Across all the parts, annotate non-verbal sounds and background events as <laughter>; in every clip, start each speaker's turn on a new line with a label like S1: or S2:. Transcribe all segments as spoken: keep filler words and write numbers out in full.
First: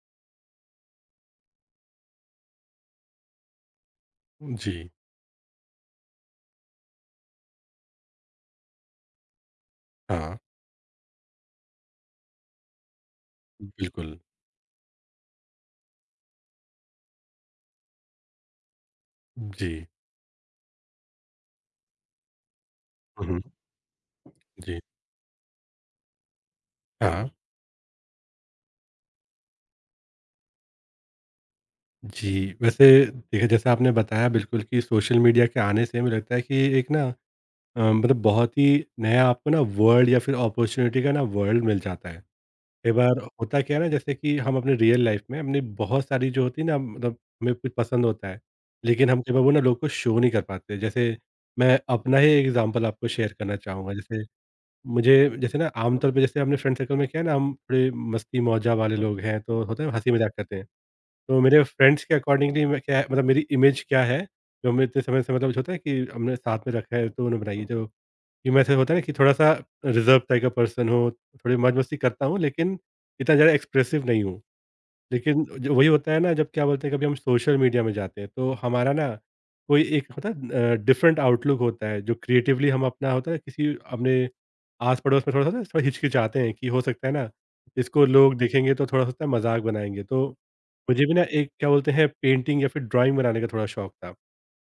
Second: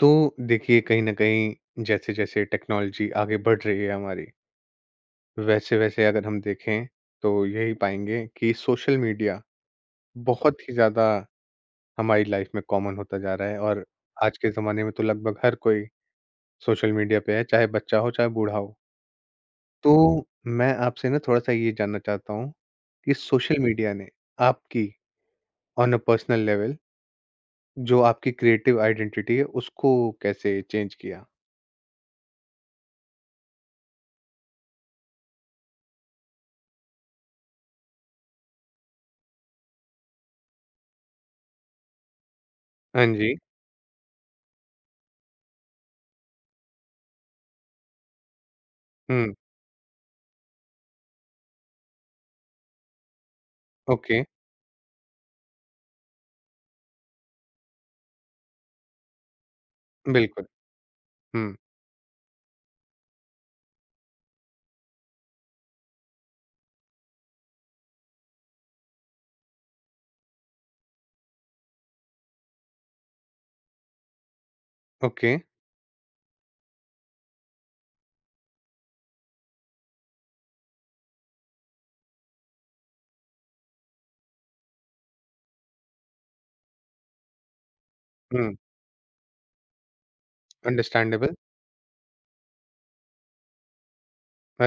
S1: तो देखिए कहीं न कहीं जैसे, जैसे टेक्नोलॉजी आगे बढ़ रही है हमारी,
S2: जी,
S1: वैसे, वैसे अगर हम देखें तो यही पाएँगे कि सोशल मीडिया
S2: हाँ,
S1: बहुत ही ज़्यादा हमारी लाइफ़ में कॉमन होता जा रहा है। और
S2: बिल्कुल।
S1: आज के ज़माने में तो लगभग हर कोई सोशल मीडिया पे है, चाहे बच्चा हो, चाहे बूढ़ा हो।
S2: जी।
S1: तो मैं आपसे ना थोड़ा-सा ये जानना चाहता हूँ कि
S2: हुँ, हुँ।
S1: सोशल मीडिया ने
S2: जी, हुँ।
S1: आपकी ऑन अ पर्सनल लेवल
S2: हाँ।
S1: जो आपकी क्रिएटिव आइडेंटिटी है, उसको कैसे चेंज किया?
S2: जी, वैसे देखिए, जैसा आपने बताया बिल्कुल कि सोशल मीडिया के आने से मुझे लगता है कि एक ना अ, मतलब बहुत ही नया आपको ना वर्ल्ड या फिर अपॉर्च्युनिटी का ना वर्ल्ड मिल जाता है। कई
S1: हाँ
S2: बार
S1: जी।
S2: होता क्या है ना, जैसे कि हम अपने रियल लाइफ़ में हमने बहुत सारी जो होती है ना मतलब, हमें कुछ पसंद होता है, लेकिन हम कई
S1: हुँ,
S2: बार वो ना लोग को शो नहीं कर पाते। जैसे मैं अपना ही एग्ज़ाम्पल आपको शेयर करना चाहूँगा,
S1: ओके,
S2: जैसे मुझे, जैसे ना आमतौर पे जैसे अपने फ्रेंड सर्कल में क्या है ना, हम थोड़े मस्ती मौजा वाले लोग हैं, तो होता है हँसी मज़ाक
S1: बिल्कुल।
S2: करते हैं। तो
S1: हुँ।
S2: मेरे फ्रेंड्स के अकॉर्डिंगली मैं क्या है मतलब मेरी इमेज क्या है, जो हमने इतने समय से, मतलब होता है कि हमने साथ में रखा है, तो उन्होंने बनाई है। जो कि मैं ऐसे होता है ना कि थोड़ा-सा रिज़र्व टाइप का पर्सन हूँ, थोड़ी मौज मस्ती करता हूँ लेकिन इतना ज़्यादा एक्सप्रेसिव नहीं हूँ।
S1: ओके।
S2: लेकिन जो वही होता है ना, जब क्या बोलते हैं, कभी हम सोशल मीडिया में जाते हैं तो हमारा ना कोई एक होता है, डिफरेंट आउटलुक होता है, जो क्रिएटिवली हम अपना होता है, किसी अपने आस पड़ोस में थोड़ा सा थोड़ा हिचकिचाते हैं कि हो सकता है ना इसको लोग
S1: हुँ,
S2: देखेंगे तो थोड़ा सा मजाक बनाएंगे, तो मुझे भी ना
S1: अंडरस्टैंडेबल।
S2: एक क्या बोलते हैं, पेंटिंग या फिर ड्राइंग बनाने का थोड़ा शौक था।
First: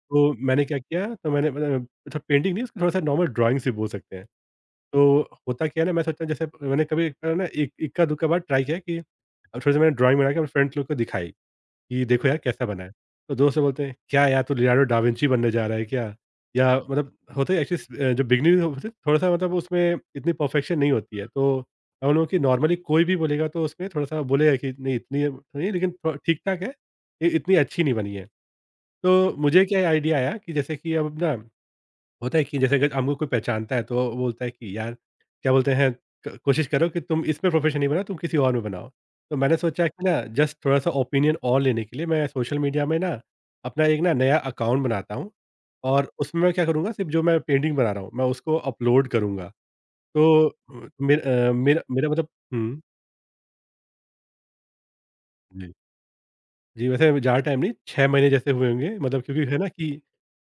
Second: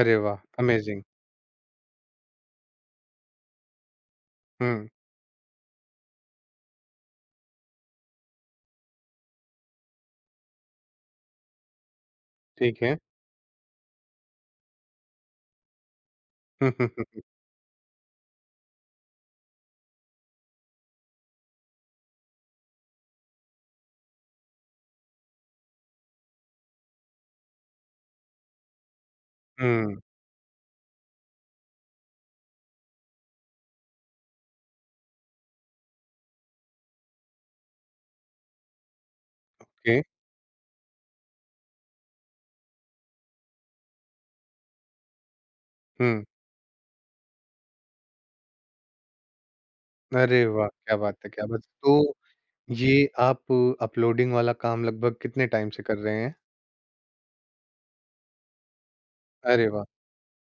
S1: अरे वाह!
S2: मैंने क्या
S1: अमेज़िंग।
S2: किया, तो मैंने मतलब, मतलब पेंटिंग नहीं, उसको थोड़ा सा नॉर्मल ड्राइंग से बोल सकते हैं।
S1: हुँ,
S2: तो होता क्या है ना, मैं सोचता हूँ जैसे मैंने कभी एक बार ना, एक इक्का-दुक्का बार ट्राई किया कि अब थोड़ी-सी मैंने ड्राइंग बना के अपने फ्रेंड्स लोग को दिखाई कि देखो यार कैसा
S1: ठीक
S2: बना है।
S1: है।
S2: तो दोस्त लोग बोलते हैं, "क्या यार, तू लियोनार्डो डा विंची बनने जा रहा है क्या?"
S1: <laughs> हुँ,
S2: या
S1: हुँ,
S2: मतलब
S1: हुँ।
S2: होता है एक्चुअली अ, जो बिगिनर होते हैं, थोड़ा-सा मतलब उसमें इतनी परफेक्शन नहीं होती है। तो हम लोगों की नॉर्मली कोई भी बोलेगा तो उसमें थोड़ा-सा बोलेगा कि नहीं इतनी तो नहीं है लेकिन थोड़ा ठीक-ठाक है, ये इतनी अच्छी नहीं बनी है। तो मुझे क्या
S1: हुँ,
S2: आइडिया आया कि जैसे कि अब ना होता है कि जैसे अगर हमको कोई पहचानता है तो वो बोलता है कि यार, क्या बोलते हैं, क- कोशिश करो कि तुम इसमें प्रोफेशन नहीं बनाओ, तुम किसी और में बनाओ। तो मैंने सोचा
S1: ओके।
S2: कि ना, जस्ट थोड़ा सा ओपिनियन और लेने के लिए मैं सोशल मीडिया में ना अपना एक ना नया अकाउंट बनाता हूँ, और
S1: हुँ,
S2: उसमें मैं क्या करूँगा, सिर्फ जो मैं पेंटिंग बना रहा हूँ मैं उसको अपलोड करूँगा।
S1: अरे
S2: तो
S1: वाह!
S2: अ,
S1: क्या बात
S2: मेर,
S1: है, क्या
S2: अ,
S1: बात है।
S2: मेरा मेरा
S1: तो
S2: मतलब। हम्म,
S1: ये आप अपलोडिंग वाला काम लगभग कितने टाइम
S2: जी
S1: से कर रहे हैं?
S2: जी, वैसे ज़्यादा टाइम नहीं, छह महीने जैसे हुए होंगे, मतलब क्योंकि है ना
S1: अरे वाह!
S2: कि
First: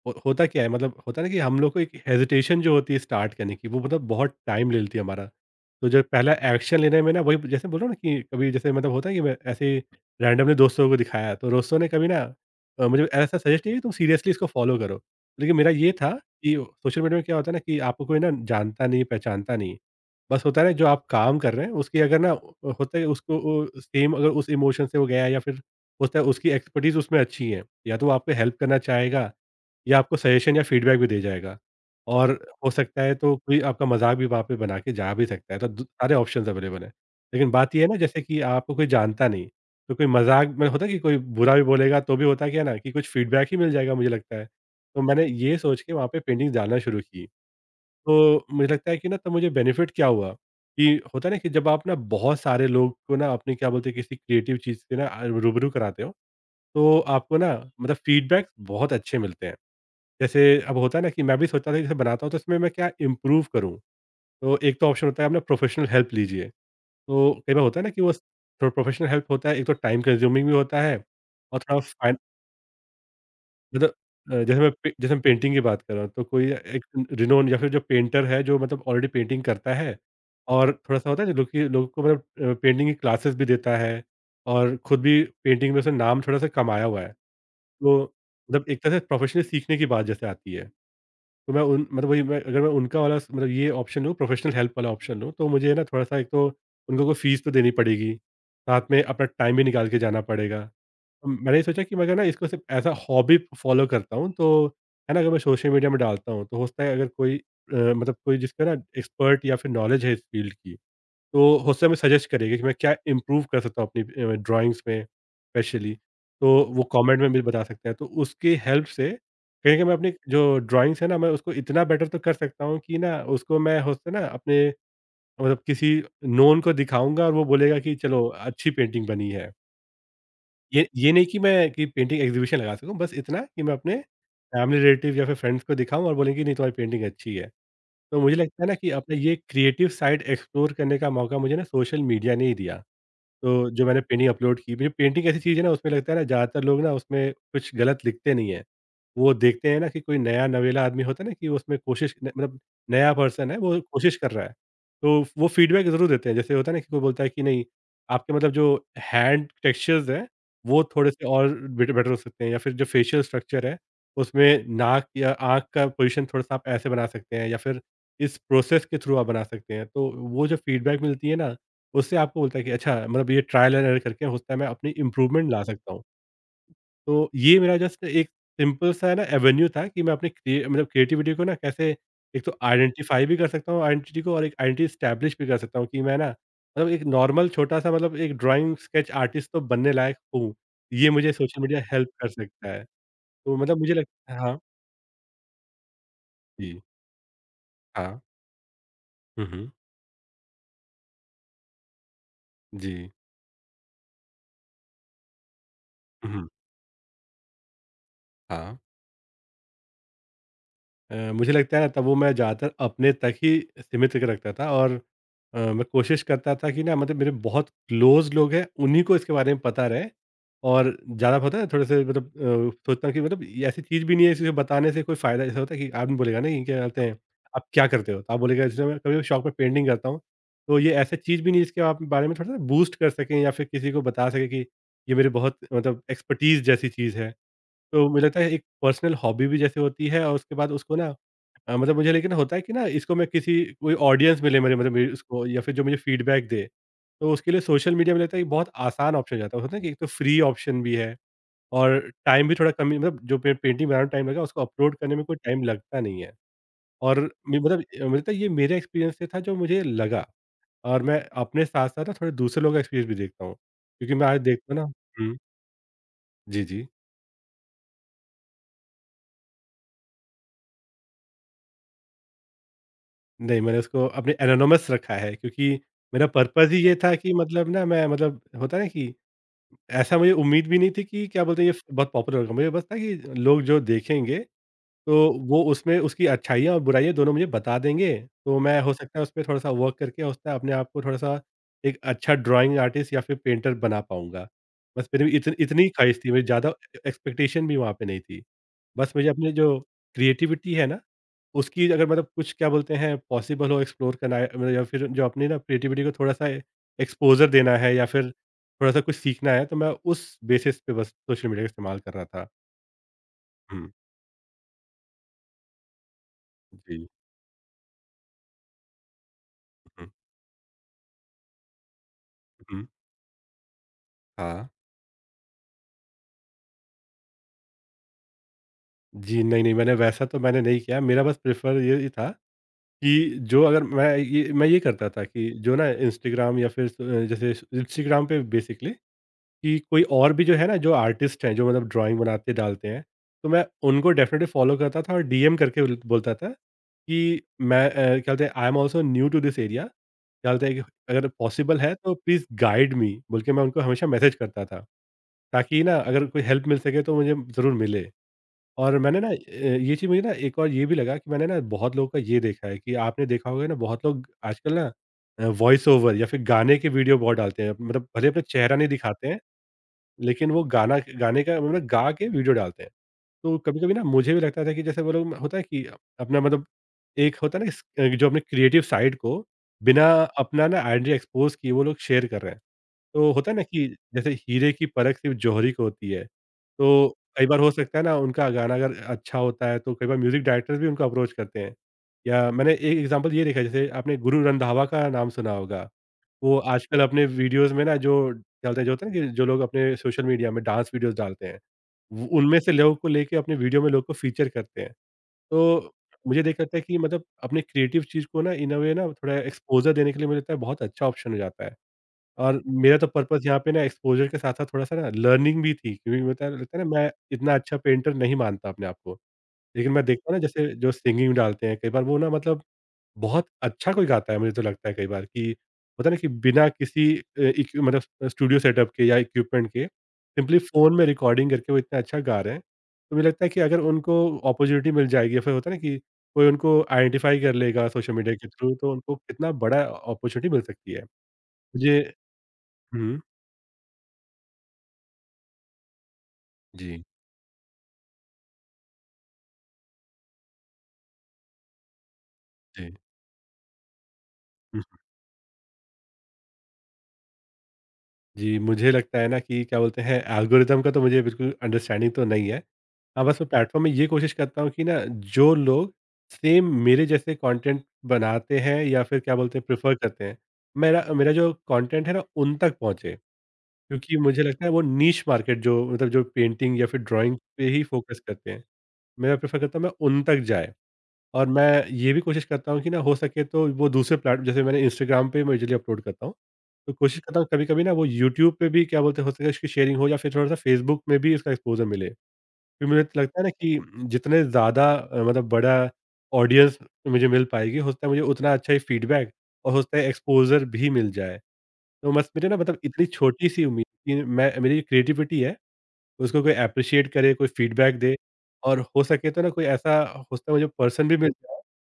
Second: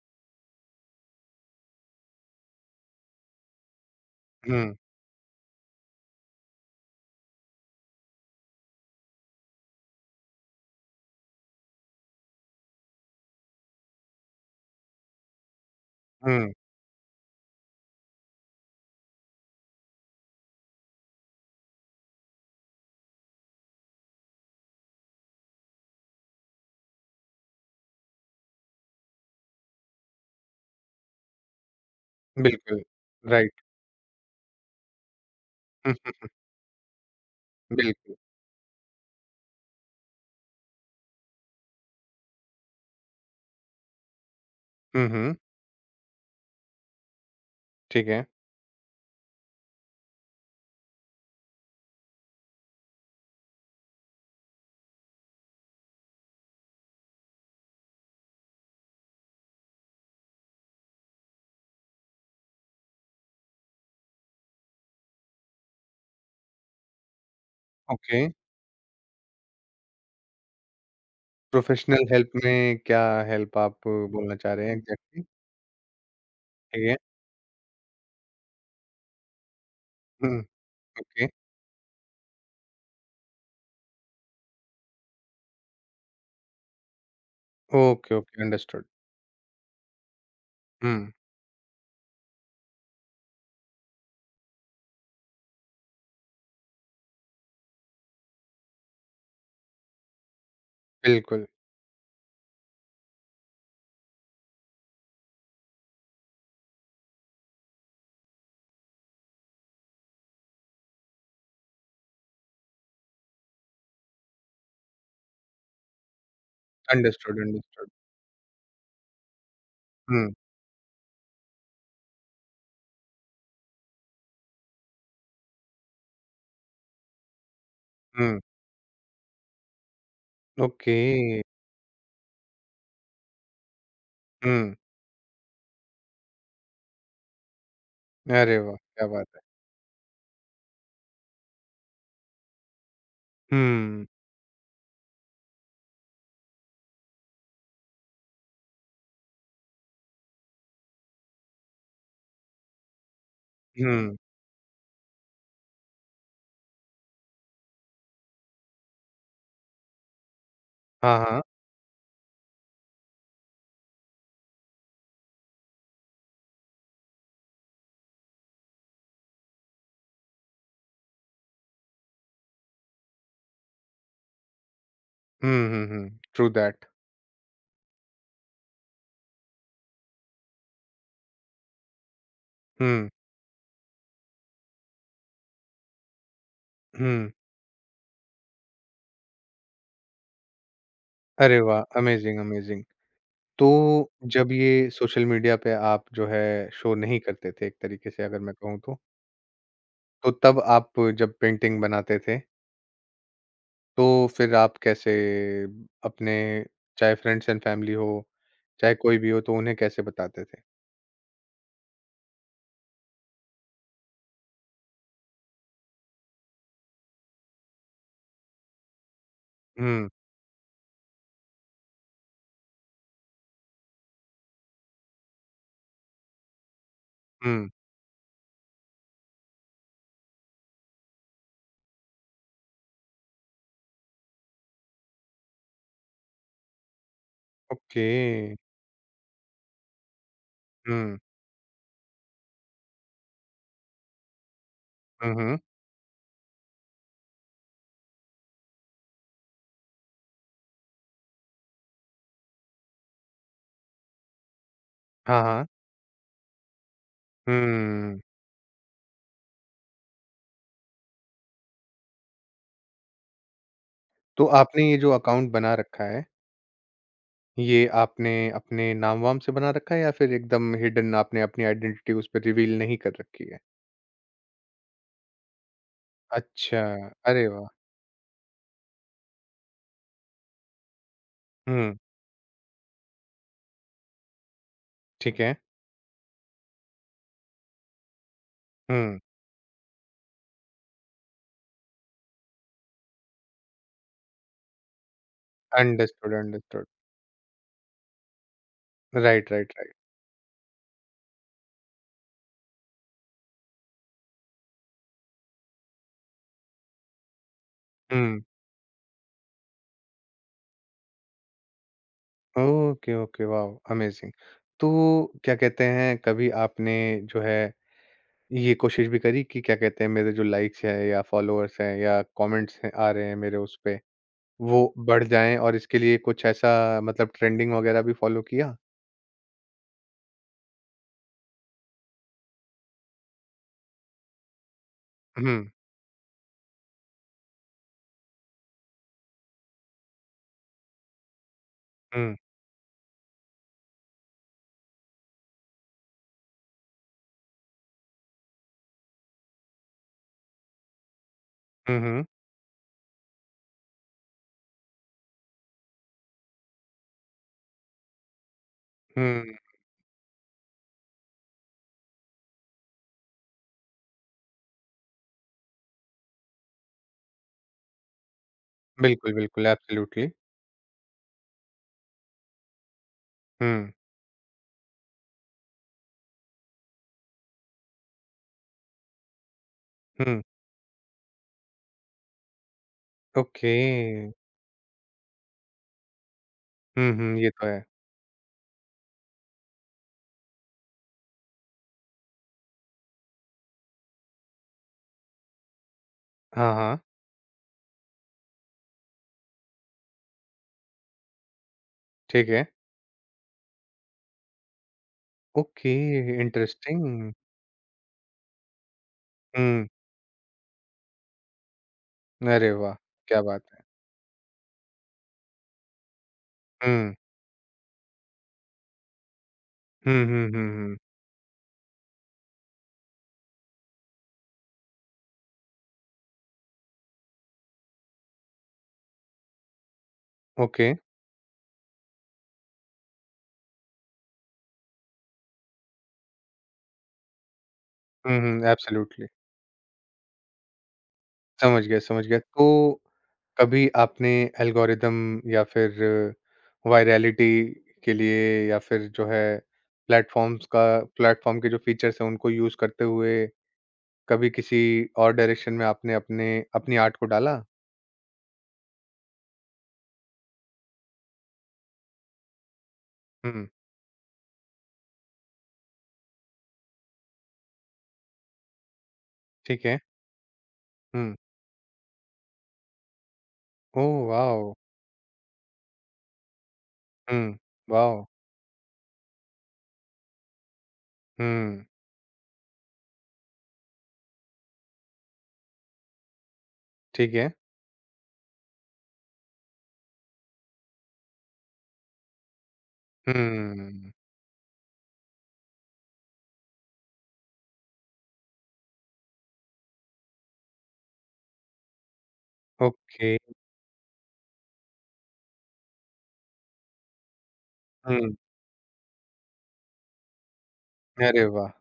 S2: हो होता क्या है, मतलब होता है ना कि हम लोग को एक हेजिटेशन जो होती है स्टार्ट करने की, वो मतलब बहुत टाइम
S1: हुँ,
S2: ले लेती है हमारा। तो जो पहला एक्शन लेने में ना, वही जैसे बोल रहा हूँ ना कि कभी जैसे मतलब होता है कि मैं ऐसे ही रैंडमली दोस्तों को दिखाया, तो दोस्तों ने कभी ना अ, मुझे ऐसा सजेस्ट किया कि तुम सीरियसली इसको फ़ॉलो करो। लेकिन मेरा ये था
S1: हुँ,
S2: कि सोशल मीडिया में क्या होता है ना कि आपको कोई ना जानता नहीं, पहचानता नहीं। बस होता है ना, जो आप काम कर रहे हैं उसकी अगर ना होता है, उसको वो सेम अगर उस इमोशन से वो गया, या फिर उसका उसकी एक्सपर्टीज़ उसमें अच्छी है, या तो वो आपको हेल्प करना चाहेगा, या आपको सजेशन या फीडबैक भी दे जाएगा। और हो
S1: बिल्कुल,
S2: सकता है तो कोई
S1: राइट।
S2: आपका मज़ाक भी वहाँ पे बना के जा भी सकता है, तो द
S1: हुँ,
S2: सारे
S1: हुँ,
S2: ऑप्शंस अवेलेबल हैं। लेकिन बात
S1: <laughs>
S2: ये है ना,
S1: बिल्कुल।
S2: जैसे कि आपको कोई जानता नहीं, तो कोई मज़ाक में होता है कि कोई बुरा भी बोलेगा, तो भी होता क्या है ना कि कुछ फीडबैक ही मिल जाएगा, मुझे लगता है। तो
S1: हुँ,
S2: मैंने
S1: हुँ,
S2: ये सोच के वहाँ पे पेंटिंग डालना शुरू की।
S1: ठीक है,
S2: तो मुझे लगता है कि ना तब मुझे बेनिफिट क्या हुआ कि होता है ना कि जब आप ना बहुत सारे लोग को ना अपने क्या बोलते हैं, किसी क्रिएटिव चीज़ से ना अ, रूबरू कराते हो, तो आपको ना मतलब फीडबैक बहुत अच्छे मिलते हैं। जैसे अब होता है ना कि मैं भी सोचता था कि जैसे बनाता हूँ तो इसमें मैं क्या इम्प्रूव करूँ? तो एक तो ऑप्शन होता है, अपना प्रोफ़ेशनल हेल्प लीजिए। तो कई बार होता है ना कि वो
S1: ओके।
S2: थोड़ा प्रोफ़ेशनल हेल्प होता है, एक तो टाइम कंज्यूमिंग भी होता है और थोड़ा
S1: प्रोफ़ेशनल
S2: फाइन
S1: हेल्प में क्या हेल्प आप
S2: मतलब
S1: बोलना
S2: अ,
S1: चाह
S2: जैसे
S1: रहे
S2: मैं
S1: हैं
S2: पे जैसे मैं
S1: एग्ज़ैक्टली?
S2: पेंटिंग की बात कर रहा हूँ, तो कोई एक
S1: ठीक है।
S2: रिनोन या फिर जो पेंटर है, जो मतलब ऑलरेडी पेंटिंग करता है
S1: हुँ,
S2: और थोड़ा-सा होता
S1: ओके,
S2: है ना, लोग कि लोगों को मतलब अ, पेंटिंग की क्लासेस भी देता है और खुद भी पेंटिंग में उसने नाम थोड़ा-सा कमाया हुआ है। तो
S1: ओके, ओके,
S2: मतलब एक
S1: अंडरस्टूड।
S2: तरह से प्रोफेशनली सीखने की बात जैसे आती है,
S1: हुँ,
S2: तो मैं उन मतलब, वही मैं अगर मैं उनका वाला मतलब ये ऑप्शन लूँ, प्रोफेशनल हेल्प वाला ऑप्शन लूँ, तो मुझे ना थोड़ा-सा, एक तो उन लोगों को फ़ीस तो देनी पड़ेगी, साथ में अपना टाइम भी निकाल के जाना पड़ेगा। तो
S1: बिल्कुल,
S2: मैंने ये सोचा कि मैं अगर ना इसको सिर्फ़ एज़ अ हॉबी फॉलो करता हूँ, तो है ना, अगर मैं सोशल मीडिया में डालता हूँ, तो हो सकता है अगर कोई अ, मतलब कोई जिसका ना एक्सपर्ट या फिर नॉलेज है इस फील्ड की, तो होस्टा हमें सजेस्ट करेगी कि मैं क्या इम्प्रूव कर सकता हूँ अपनी अ, ड्राइंग्स में स्पेशली। तो वो कमेंट में भी
S1: अंडरस्टूड,
S2: बता सकते
S1: अंडरस्टूड।
S2: हैं। तो उसकी हेल्प से कहीं न कहीं मैं अपनी
S1: हुँ,
S2: जो ड्राइंग्स है ना, मैं उसको इतना बेटर तो कर सकता हूँ कि ना, उसको मैं होता है ना अपने मतलब किसी नोन को दिखाऊँगा और वो बोलेगा कि चलो
S1: हुँ।
S2: अच्छी पेंटिंग बनी है। ये
S1: ओके।
S2: ये नहीं कि मैं कि पेंटिंग एग्ज़िबिशन लगा सकूँ, बस इतना कि मैं अपने
S1: हुँ।
S2: फैमिली रिलेटिव या फिर फ्रेंड्स को दिखाऊँ और बोलें कि नहीं, तुम्हारी पेंटिंग अच्छी है। तो मुझे
S1: अरे
S2: लगता है ना
S1: वाह!
S2: कि
S1: क्या
S2: अपना
S1: बात
S2: ये
S1: है।
S2: क्रिएटिव साइड एक्सप्लोर करने का मौका मुझे ना सोशल मीडिया ने ही दिया। तो जो मैंने
S1: हुँ,
S2: पेंटिंग अपलोड की, मुझे पेंटिंग ऐसी चीज़ है ना उसमें लगता है ना ज़्यादातर लोग ना उसमें कुछ गलत लिखते नहीं हैं। वो देखते हैं ना कि कोई नया नवेला आदमी होता है ना कि वो उसमें कोशिश न मतलब, नया पर्सन है वो कोशिश
S1: हुँ।
S2: कर रहा है। तो वो फीडबैक ज़रूर देते हैं, जैसे होता है ना कि कोई बोलता है कि नहीं, आपके मतलब जो हैंड टेक्सचर्स हैं वो थोड़े
S1: हाँ,
S2: से
S1: हाँ।
S2: और बेट बेटर हो सकते हैं, या फिर जो फेशियल स्ट्रक्चर है, उसमें नाक या आँख का पोजीशन थोड़ा-सा आप ऐसे बना सकते हैं, या फिर इस प्रोसेस के थ्रू आप बना सकते हैं। तो वो जो फीडबैक मिलती है ना, उससे आपको बोलता है कि अच्छा मतलब ये ट्रायल एंड एरर करके हो सकता है मैं अपनी इम्प्रूवमेंट ला
S1: हुँ, हुँ,
S2: सकता हूँ।
S1: हुँ। True that.
S2: तो ये मेरा जस्ट एक सिंपल सा है ना एवेन्यू था कि मैं अपनी क्रिए मतलब क्रिएटिविटी को ना कैसे, एक तो
S1: हुँ,
S2: आइडेंटिफ़ाई भी कर सकता हूँ आइडेंटिटी को, और एक आइडेंटिटी एस्टेब्लिश भी कर सकता हूँ कि मैं ना मतलब एक
S1: हुँ।
S2: नॉर्मल छोटा-सा मतलब एक ड्राइंग स्केच आर्टिस्ट तो बनने लायक हूँ। ये मुझे
S1: अरे
S2: सोशल मीडिया
S1: वाह!
S2: हेल्प कर
S1: अमेज़िंग,
S2: सकता है।
S1: अमेज़िंग।
S2: तो
S1: तो
S2: मतलब मुझे लगता है,
S1: जब
S2: हाँ।
S1: ये सोशल मीडिया पे आप जो है
S2: जी।
S1: शो नहीं करते थे एक तरीके
S2: हाँ।
S1: से अगर मैं कहूँ तो,
S2: हुँ, हुँ।
S1: तो तब आप जब पेंटिंग बनाते थे,
S2: जी।
S1: तो फिर आप कैसे
S2: हुँ,
S1: अपने,
S2: हुँ।
S1: चाहे फ्रेंड्स एंड फैमिली हो,
S2: हाँ।
S1: चाहे कोई भी हो तो उन्हें कैसे बताते थे?
S2: अ, मुझे लगता है ना, तब वो मैं ज़्यादातर अपने तक ही सीमित करके रखता था, और अ, मैं कोशिश करता था कि ना मतलब मेरे बहुत क्लोज लोग हैं उन्हीं को इसके बारे में पता रहे,
S1: हुँ,
S2: और ज़्यादा पता है थोड़े से, मतलब अ, सोचता हूँ कि मतलब ये ऐसी चीज़ भी नहीं है, इसे बताने से कोई फ़ायदा ऐसा होता है कि आदमी बोलेगा ना कि क्या बोलते हैं, आप
S1: हुँ।
S2: क्या करते हो, तो आप बोलेगा जैसे मैं कभी शौक पर पेंटिंग करता हूँ, तो ये ऐसा चीज़ भी नहीं है, इसके आप बारे में थोड़ा सा बूस्ट कर सकें, या फिर किसी को बता सकें कि ये मेरे बहुत मतलब एक्सपर्टीज़ जैसी चीज़ है। तो
S1: ओके।
S2: मुझे लगता है एक पर्सनल हॉबी भी जैसे होती है, और उसके बाद उसको ना
S1: हुँ।
S2: अ, मतलब मुझे लेकिन होता है कि ना इसको मैं किसी कोई ऑडियंस मिले मेरे मतलब मेरे
S1: हुँ,
S2: उसको,
S1: हुँ।
S2: या फिर जो मुझे फीडबैक दे, तो उसके लिए सोशल मीडिया में लगता है कि बहुत आसान ऑप्शन हो जाता है, होता है कि एक तो फ्री ऑप्शन भी है, और टाइम भी थोड़ा कम ही- मतलब जो पे- पेंटिंग बनाने में टाइम लगा उसको अपलोड करने में कोई
S1: हाँ,
S2: टाइम
S1: हाँ।
S2: लगता नहीं है। और मे- मतलब अ, मुझे
S1: हुँ।
S2: लगता है ये मेरा एक्सपीरियंस से था जो मुझे लगा। और मैं अपने साथ साथ ना थोड़े दूसरे लोगों का एक्सपीरियंस भी देखता हूँ, क्योंकि मैं आज
S1: तो
S2: देखता हूँ
S1: आपने
S2: ना।
S1: ये जो
S2: हम्म,
S1: अकाउंट बना रखा है,
S2: जी जी।
S1: ये आपने अपने नाम-वाम से बना रखा है या फिर एकदम हिडन आपने अपनी आइडेंटिटी उस पे रिवील नहीं कर रखी है?
S2: नहीं, मैंने उसको अपने एनोनिमस रखा है, क्योंकि मेरा पर्पज़ ही
S1: अच्छा,
S2: ये था कि
S1: अरे वाह!
S2: मतलब ना, मैं मतलब, होता है ना कि ऐसा मुझे उम्मीद भी नहीं थी कि क्या बोलते हैं, ये फ
S1: हुँ,
S2: बहुत पॉपुलर होगा। मुझे बस था कि लोग जो देखेंगे, तो
S1: ठीक है।
S2: वो उसमें उसकी अच्छाइयाँ और बुराइयाँ दोनों मुझे बता देंगे, तो मैं हो सकता
S1: हुँ,
S2: है उसपे थोड़ा-सा वर्क करके हो सकता है अपने आप को थोड़ा-सा एक अच्छा ड्राइंग आर्टिस्ट या फिर पेंटर बना पाऊँगा। बस मेरी भी इतन इतनी ही ख़्वाहिश थी,
S1: अंडरस्टूड,
S2: मेरी ज़्यादा
S1: अंडरस्टूड।
S2: ए एक्सपेक्टेशन भी वहाँ पे नहीं थी। बस मुझे अपनी
S1: राइट,
S2: जो
S1: राइट, राइट।
S2: क्रिएटिविटी है ना, उसकी अगर मतलब कुछ, क्या बोलते हैं, पॉसिबल हो एक्सप्लोर करना है, मतलब, या फिर जो अपनी ना क्रिएटिविटी को थोड़ा-सा एक्सपोज़र देना है या फिर
S1: हुँ,
S2: थोड़ा-सा कुछ सीखना है, तो मैं उस बेसिस पे बस सोशल मीडिया का इस्तेमाल कर रहा था।
S1: Okay, okay, wow!
S2: हुँ,
S1: अमेज़िंग। तो क्या कहते हैं, कभी आपने
S2: जी।
S1: जो है ये कोशिश भी करी कि क्या कहते
S2: हुँ,
S1: हैं, मेरे जो लाइक्स हैं या फॉलोअर्स हैं या कमेंट्स
S2: हुँ,
S1: हैं आ रहे हैं मेरे उस पे
S2: हाँ।
S1: वो बढ़ जाएँ और इसके लिए कुछ ऐसा मतलब ट्रेंडिंग वगैरह भी फॉलो किया?
S2: जी, नहीं, नहीं, मैंने वैसा तो मैंने नहीं किया। मेरा बस प्रेफ़र ये ही था कि जो, अगर मैं ये मैं ये करता था कि
S1: हुँ,
S2: जो ना इंस्टाग्राम या फिर अ, जैसे इंस्टाग्राम पे बेसिकली, कि कोई और भी जो है ना, जो आर्टिस्ट हैं, जो मतलब ड्राइंग
S1: हुँ,
S2: बनाते, डालते हैं, तो मैं उनको डेफ़िनिटली फ़ॉलो करता था और डीएम करके उल बोलता था कि मैं, अ, क्या बोलते हैं, I am also new to this area, क्या बोलते हैं कि अगर पॉसिबल है
S1: हुँ,
S2: तो
S1: हुँ,
S2: प्लीज़ गाइड मी, बोल के मैं उनको हमेशा मैसेज करता था, ताकि ना अगर कोई हेल्प मिल सके तो मुझे ज़रूर मिले। और मैंने ना अ,
S1: हुँ।
S2: ये चीज़ मुझे ना, एक और ये भी लगा कि मैंने ना बहुत लोगों का ये देखा है कि आपने देखा होगा ना, बहुत लोग आजकल ना अ, वॉइस ओवर या फिर गाने के वीडियो बहुत डालते हैं, मतलब भले अपना चेहरा नहीं दिखाते
S1: बिल्कुल,
S2: हैं,
S1: बिल्कुल, एब्सोल्युटली।
S2: लेकिन वो गाना गाने का मतलब गा के वीडियो डालते हैं। तो कभी
S1: हुँ,
S2: कभी ना मुझे भी लगता था कि जैसे वो लोग, होता है कि अपना मतलब एक होता है ना इस- अ, जो अपने क्रिएटिव साइड को बिना
S1: हुँ,
S2: अपना ना आइडिया एक्सपोज किए वो लोग शेयर कर रहे हैं, तो होता है ना
S1: ओके।
S2: कि जैसे हीरे की परख सिर्फ़ जौहरी को होती है।
S1: हुँ,
S2: तो
S1: हुँ,
S2: कई
S1: ये
S2: बार
S1: तो
S2: हो
S1: है।
S2: सकता है ना, उनका गाना अगर अच्छा होता है, तो कई बार म्यूज़िक डायरेक्टर्स भी उनको अप्रोच करते हैं। या मैंने एक एग्ज़ाम्पल ये देखा है, जैसे आपने गुरु रंधावा का नाम सुना होगा। वो
S1: हाँ, हाँ,
S2: आजकल अपने वीडियोज़ में ना जो डालते हैं, जो होता है ना कि जो लोग अपने सोशल मीडिया में डांस वीडियोज़ डालते हैं, व
S1: ठीक
S2: उनमें
S1: है।
S2: से लोगों को लेके अपने वीडियो में लोग को फ़ीचर करते हैं। तो
S1: ओके,
S2: मुझे देख लगता है कि मतलब
S1: इंटरेस्टिंग।
S2: अपने क्रिएटिव चीज़ को ना, इन अ वे ना, थोड़ा
S1: हुँ,
S2: एक्सपोज़र देने के लिए, मुझे लगता है, बहुत अच्छा ऑप्शन हो जाता है। और
S1: अरे वाह!
S2: मेरा तो
S1: क्या
S2: पर्पज़ यहाँ
S1: बात
S2: पे ना
S1: है।
S2: एक्सपोज़र के साथ-साथ थोड़ा-सा ना लर्निंग भी थी, क्योंकि होता है, लगता है ना, मैं
S1: हुँ,
S2: इतना अच्छा पेंटर नहीं मानता अपने आप को। लेकिन मैं
S1: हुँ,
S2: देखता हूँ ना,
S1: हुँ,
S2: जैसे
S1: हुँ,
S2: जो
S1: हुँ।
S2: सिंगिंग डालते हैं कई बार, वो ना, मतलब बहुत अच्छा कोई गाता है, मुझे तो लगता है कई बार कि होता है ना कि बिना किसी अ, इक्यू मतलब स्टूडियो सेटअप के या इक्विपमेंट के, सिंपली
S1: ओके।
S2: फ़ोन में रिकॉर्डिंग करके वो इतना अच्छा गा रहे हैं। तो मुझे लगता है कि अगर उनको अपॉर्च्युनिटी मिल जाएगी या फिर होता है ना कि कोई उनको आइडेंटिफ़ाई कर लेगा सोशल मीडिया
S1: हुँ,
S2: के
S1: हुँ,
S2: थ्रू, तो उनको
S1: एब्सोल्युटली।
S2: कितना बड़ा अपॉर्च्युनिटी मिल सकती है।
S1: समझ गया,
S2: मुझे
S1: समझ गया। तो
S2: हुँ,
S1: कभी आपने एल्गोरिदम या फिर
S2: जी।
S1: वायरैलिटी के लिए या फिर जो है प्लेटफ़ॉर्म्स का प्लेटफ़ॉर्म के जो फीचर्स हैं उनको यूज़
S2: जी।
S1: करते हुए कभी किसी
S2: हुँ,
S1: और डायरेक्शन में आपने अपने अपनी आर्ट को डाला?
S2: जी, मुझे लगता है ना कि क्या बोलते हैं, एल्गोरिदम का तो मुझे बिल्कुल अंडरस्टैंडिंग तो नहीं है। हाँ, बस मैं
S1: हुँ,
S2: प्लेटफ़ॉर्म में ये कोशिश करता हूँ कि ना जो लोग सेम मेरे जैसे कंटेंट बनाते हैं या फिर, क्या बोलते हैं,
S1: ठीक
S2: प्रेफ़र
S1: है।
S2: करते हैं, मेरा मेरा
S1: हुँ।
S2: जो कंटेंट है ना, उन तक पहुँचे। क्योंकि
S1: ओह
S2: मुझे लगता है
S1: वाओ!
S2: वो नीश मार्केट, जो मतलब जो पेंटिंग या फिर ड्राइंग
S1: हुँ,
S2: पे ही फ़ोकस
S1: वाओ!
S2: करते हैं, मैं प्रेफ़र करता हूँ मैं उन तक जाए। और मैं
S1: हुँ,
S2: ये भी कोशिश करता हूँ कि ना हो सके तो वो दूसरे प्लेट जैसे मैंने इंस्टाग्राम पे मैं यूजुअली अपलोड करता हूँ, तो कोशिश
S1: ठीक
S2: करता हूँ
S1: है।
S2: कभी-कभी ना वो यूट्यूब पे भी, क्या बोलते हैं, हो सके उसकी शेयरिंग हो या फिर थोड़ा-सा फेसबुक में भी उसका एक्सपोज़र मिले। फिर मुझे तो लगता है ना कि
S1: हुँ,
S2: जितने ज़्यादा अ, मतलब बड़ा ऑडियंस मुझे मिल पाएगी, हो सकता है मुझे उतना अच्छा ही फीडबैक और हो सकता है एक्सपोज़र भी मिल जाए। तो बस मुझे ना, मतलब इतनी
S1: ओके।
S2: छोटी-सी उम्मीद कि मैं, मेरी जो क्रिएटिविटी है, उसको कोई एप्रिशिएट करे, कोई फीडबैक दे
S1: हुँ,
S2: और हो सके तो ना कोई ऐसा, हो सकता है मुझे पर्सन भी मिल
S1: अरे
S2: जाए
S1: वाह!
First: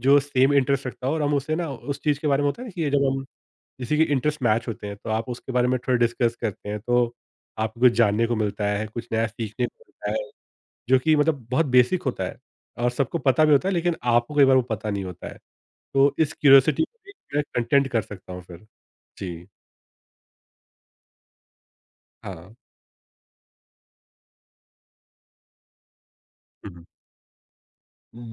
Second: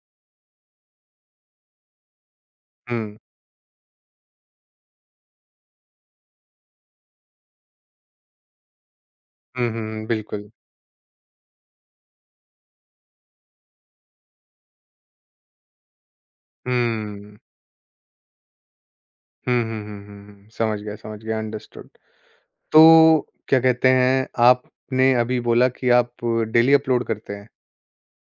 S2: जो सेम इंटरेस्ट रखता हो, और हम उसे ना उस चीज़ के बारे में, होता है ना कि ये जब
S1: हुँ,
S2: हम किसी के इंटरेस्ट मैच होते हैं, तो आप उसके बारे में थोड़ा डिस्कस करते हैं, तो आपको कुछ जानने को मिलता है, कुछ नया सीखने
S1: हुँ,
S2: को
S1: हुँ,
S2: मिलता है,
S1: बिल्कुल।
S2: जो कि मतलब बहुत बेसिक होता है और सबको पता भी होता है, लेकिन आपको कई बार वो पता नहीं होता है। तो इस क्यूरियोसिटी को भी
S1: हुँ।
S2: मैं कंटेंट कर सकता हूँ फिर। जी,
S1: हुँ, हुँ, हुँ, हुँ, हुँ। समझ गया, समझ गया, अंडरस्टूड।
S2: हाँ।
S1: तो क्या कहते हैं, आपने अभी बोला कि आप
S2: हुँ,
S1: डेली
S2: हुँ।
S1: अपलोड करते हैं?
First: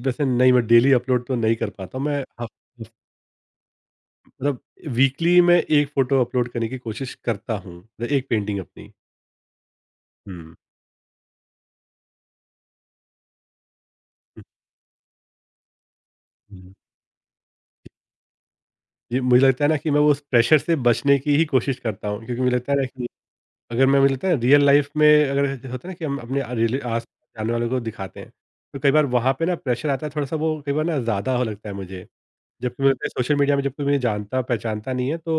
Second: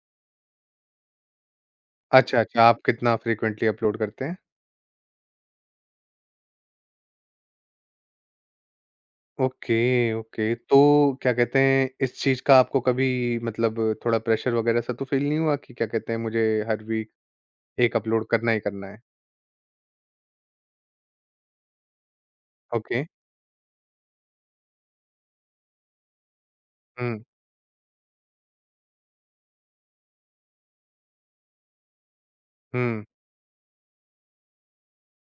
S2: वैसे नहीं, मैं डेली अपलोड तो नहीं कर पाता हूँ, मैं
S1: अच्छा,
S2: हफ
S1: अच्छा, आप
S2: हफ
S1: कितना फ्रीक्वेंटली अपलोड करते हैं?
S2: मतलब वीकली मैं एक फ़ोटो अपलोड करने की कोशिश करता हूँ, मतलब एक पेंटिंग अपनी।
S1: Okay, okay. तो क्या कहते हैं, इस चीज़ का आपको कभी मतलब थोड़ा प्रेशर वगैरह सा तो फ़ील नहीं हुआ कि क्या कहते हैं, मुझे
S2: हुँ।
S1: हर वीक एक अपलोड करना ही करना है?
S2: जी, मुझे लगता है ना कि मैं वो उस प्रेशर से बचने की ही कोशिश करता हूँ, क्योंकि मुझे लगता है ना
S1: ओके।
S2: कि अगर मैं, मुझे लगता है रियल लाइफ में, अगर जैसे होता है ना कि हम अपने रिले- आस
S1: हुँ,
S2: पास जानने वालों को दिखाते हैं, तो कई बार वहाँ पे ना प्रेशर आता है थोड़ा सा, वो कई बार ना ज़्यादा हो, लगता है मुझे, जबकि मुझे लगता
S1: हुँ,
S2: है सोशल मीडिया में, जबकि मुझे जानता पहचानता नहीं है, तो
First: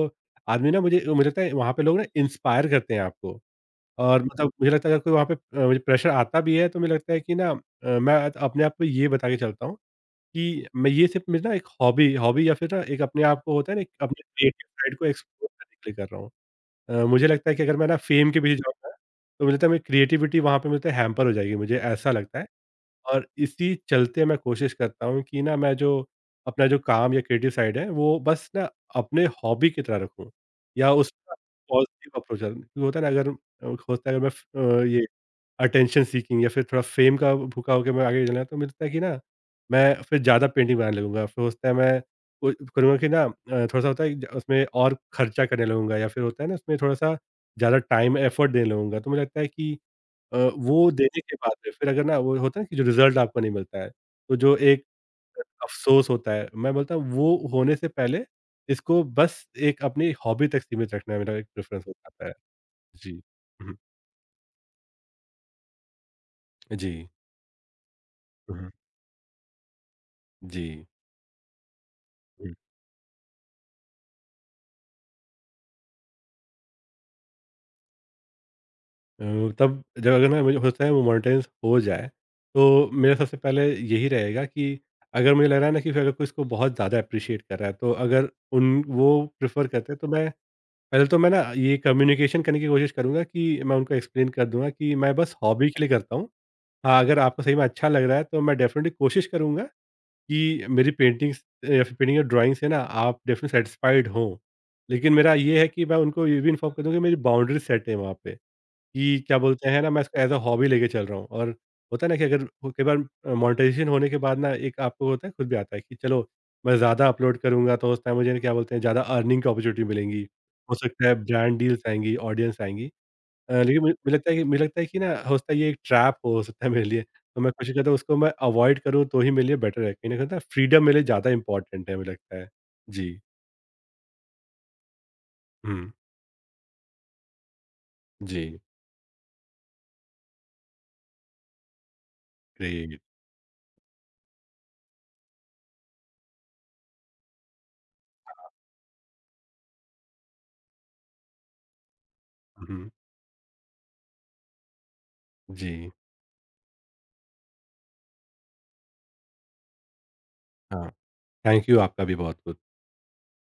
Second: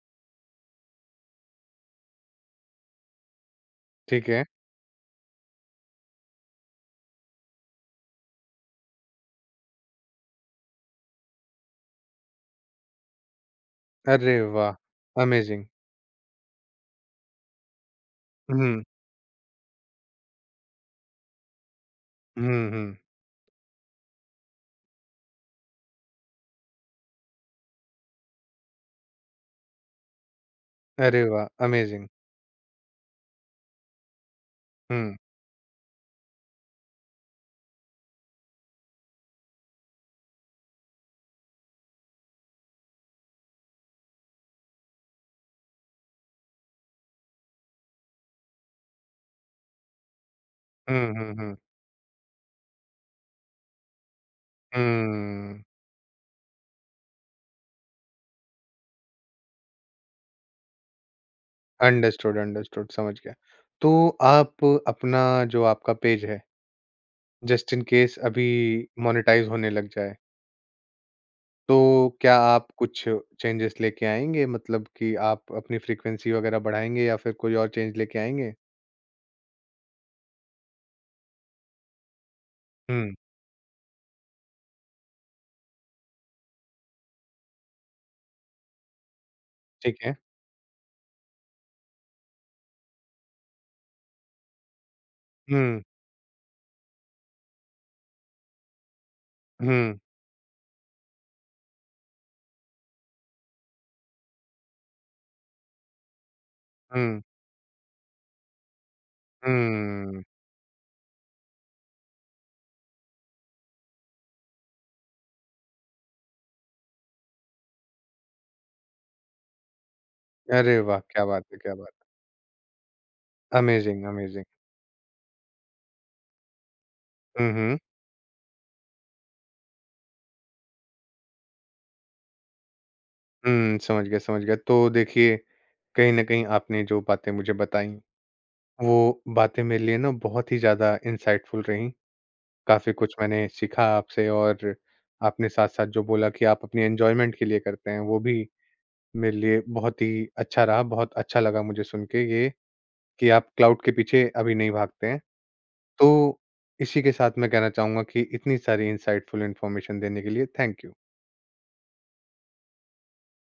S2: आदमी ना मुझे मुझे लगता है वहाँ पे लोग ना इंस्पायर करते हैं आपको। और
S1: ठीक है।
S2: मतलब मुझे लगता है अगर कोई वहाँ पे अ, मुझे प्रेशर आता भी है, तो मुझे लगता है कि ना, अ, मैं अपने आप को ये बता के चलता हूँ कि मैं ये सिर्फ़ मेरी ना एक हॉबी हॉबी या फिर ना एक अपने आप को, होता है ना, एक अपने
S1: अरे
S2: क्रिएटिव
S1: वाह!
S2: साइड को एक्सप्लोर
S1: अमेज़िंग।
S2: करने के लिए कर रहा हूँ। अ, मुझे लगता है कि अगर मैं ना फ़ेम के पीछे
S1: हुँ,
S2: जाऊँगा, तो मुझे लगता है मेरी क्रिएटिविटी वहाँ पे मुझे हैम्पर हो जाएगी, मुझे ऐसा लगता है।
S1: हुँ, हुँ।
S2: और इसी चलते मैं कोशिश करता हूँ कि ना मैं जो अपना जो काम या क्रिएटिव साइड है, वो बस ना अपने हॉबी की तरह रखूँ या
S1: अरे
S2: उसका
S1: वाह! अमेज़िंग।
S2: पॉज़िटिव अप्रोच, होता है ना, अगर अ, होता है, अगर मैं फ अ, ये
S1: हुँ,
S2: अटेंशन सीकिंग या फिर थोड़ा फेम का भूखा होके मैं आगे चला, तो मिलता है कि ना मैं फिर ज़्यादा पेंटिंग बनाने लगूँगा। फिर होता है, मैं को करूँगा कि ना, अ, थोड़ा-सा होता है ज उसमें और खर्चा करने लगूँगा, या फिर होता है ना उसमें थोड़ा-सा ज़्यादा टाइम एफर्ट देने लगूँगा। तो मुझे लगता है कि अ, वो
S1: हुँ,
S2: देने
S1: हुँ,
S2: के बाद
S1: हुँ।
S2: में फिर अगर ना वो होता है कि जो रिज़ल्ट आपको नहीं मिलता है, तो जो एक
S1: हुँ।
S2: अफ़सोस होता है, मैं बोलता हूँ, वो होने से पहले इसको बस एक अपनी हॉबी तक सीमित रखना मेरा एक प्रेफ़रेंस हो जाता है।
S1: अंडरस्टूड, अंडरस्टूड समझ
S2: जी।
S1: गया।
S2: हुँ, हुँ।
S1: तो आप अपना जो आपका पेज है,
S2: जी।
S1: जस्ट इन केस अभी
S2: हुँ, हुँ।
S1: मोनेटाइज़ होने लग जाए,
S2: जी।
S1: तो क्या आप कुछ चेंजेस लेके आएँगे? मतलब कि आप अपनी फ्रीक्वेंसी वगैरह बढ़ाएँगे या फिर कोई और चेंज लेके आएँगे?
S2: अ, तब जब अगर ना मुझे होता है वो मोनेटाइज़ हो जाए, तो
S1: हुँ,
S2: मेरा सबसे पहले यही रहेगा कि अगर मुझे लग रहा है ना कि फिर अगर कोई इसको बहुत ज़्यादा एप्रिशिएट कर रहा है, तो अगर उन वो प्रेफ़र करते हैं,
S1: ठीक
S2: तो
S1: है।
S2: मैं पहले, तो मैं ना ये कम्युनिकेशन करने की कोशिश करूँगा कि मैं उनको एक्सप्लेन कर दूँगा कि मैं बस हॉबी के
S1: हुँ,
S2: लिए करता हूँ। हाँ, अगर आपको सही में अच्छा लग रहा है, तो मैं डेफ़िनिटली कोशिश करूँगा
S1: हुँ,
S2: कि मेरी पेंटिंग्स या फिर पेंटिंग या ड्राइंग से ना आप डेफ़िनिटली सैटिस्फाइड हों। लेकिन मेरा ये है कि मैं उनको ये भी इन्फॉर्म कर दूँ कि मेरी
S1: हुँ,
S2: बाउंड्री सेट है वहाँ पे, कि क्या बोलते हैं ना, मैं इसको
S1: हुँ।
S2: एज़ अ हॉबी लेके चल रहा हूँ। और होता है ना कि अगर वो कई बार अ, मोनेटाइज़ेशन होने के बाद ना, एक आपको होता है, खुद भी आता है कि चलो, मैं ज़्यादा अपलोड करूँगा, तो उस टाइम मुझे ना, क्या बोलते हैं, ज़्यादा अर्निंग की अपॉर्च्युनिटी मिलेंगी। हो
S1: अरे वाह!
S2: सकता है
S1: क्या बात
S2: ब्रांड
S1: है, क्या
S2: डील्स
S1: बात
S2: आएँगी, ऑडियंस आएँगी।
S1: है।
S2: अ, लेकिन मुझे
S1: अमेज़िंग,
S2: मुझे लगता है कि
S1: अमेज़िंग।
S2: मुझे लगता है कि ना, हो सकता है ये एक ट्रैप हो सकता है मेरे लिए। तो मैं
S1: हुँ,
S2: कोशिश
S1: हुँ।
S2: करता हूँ उसको मैं अवॉइड करूँ, तो ही मेरे लिए बेटर है। कहीं न कहीं ना फ्रीडम मेरे लिए ज़्यादा इम्पोर्टेंट है, मुझे लगता है। जी।
S1: हुँ, समझ गया, समझ गया। तो देखिए,
S2: हुँ।
S1: कहीं न कहीं आपने जो बातें मुझे बताई
S2: जी।
S1: वो बातें मेरे लिए ना बहुत ही ज़्यादा इंसाइटफुल रहीं। काफ़ी
S2: ग्रेट।
S1: कुछ मैंने सीखा आपसे और आपने साथ-साथ जो बोला कि आप अपनी एन्जॉयमेंट के लिए करते हैं, वो भी मेरे लिए बहुत ही अच्छा रहा। बहुत अच्छा लगा मुझे सुन के ये
S2: हुँ,
S1: कि आप क्लाउड के पीछे अभी नहीं भागते हैं।
S2: जी।
S1: तो इसी के साथ मैं कहना चाहूँगा कि इतनी सारी इंसाइटफुल इन्फॉर्मेशन देने के लिए थैंक
S2: हाँ,
S1: यू।
S2: थैंक यू आपका भी बहुत-बहुत।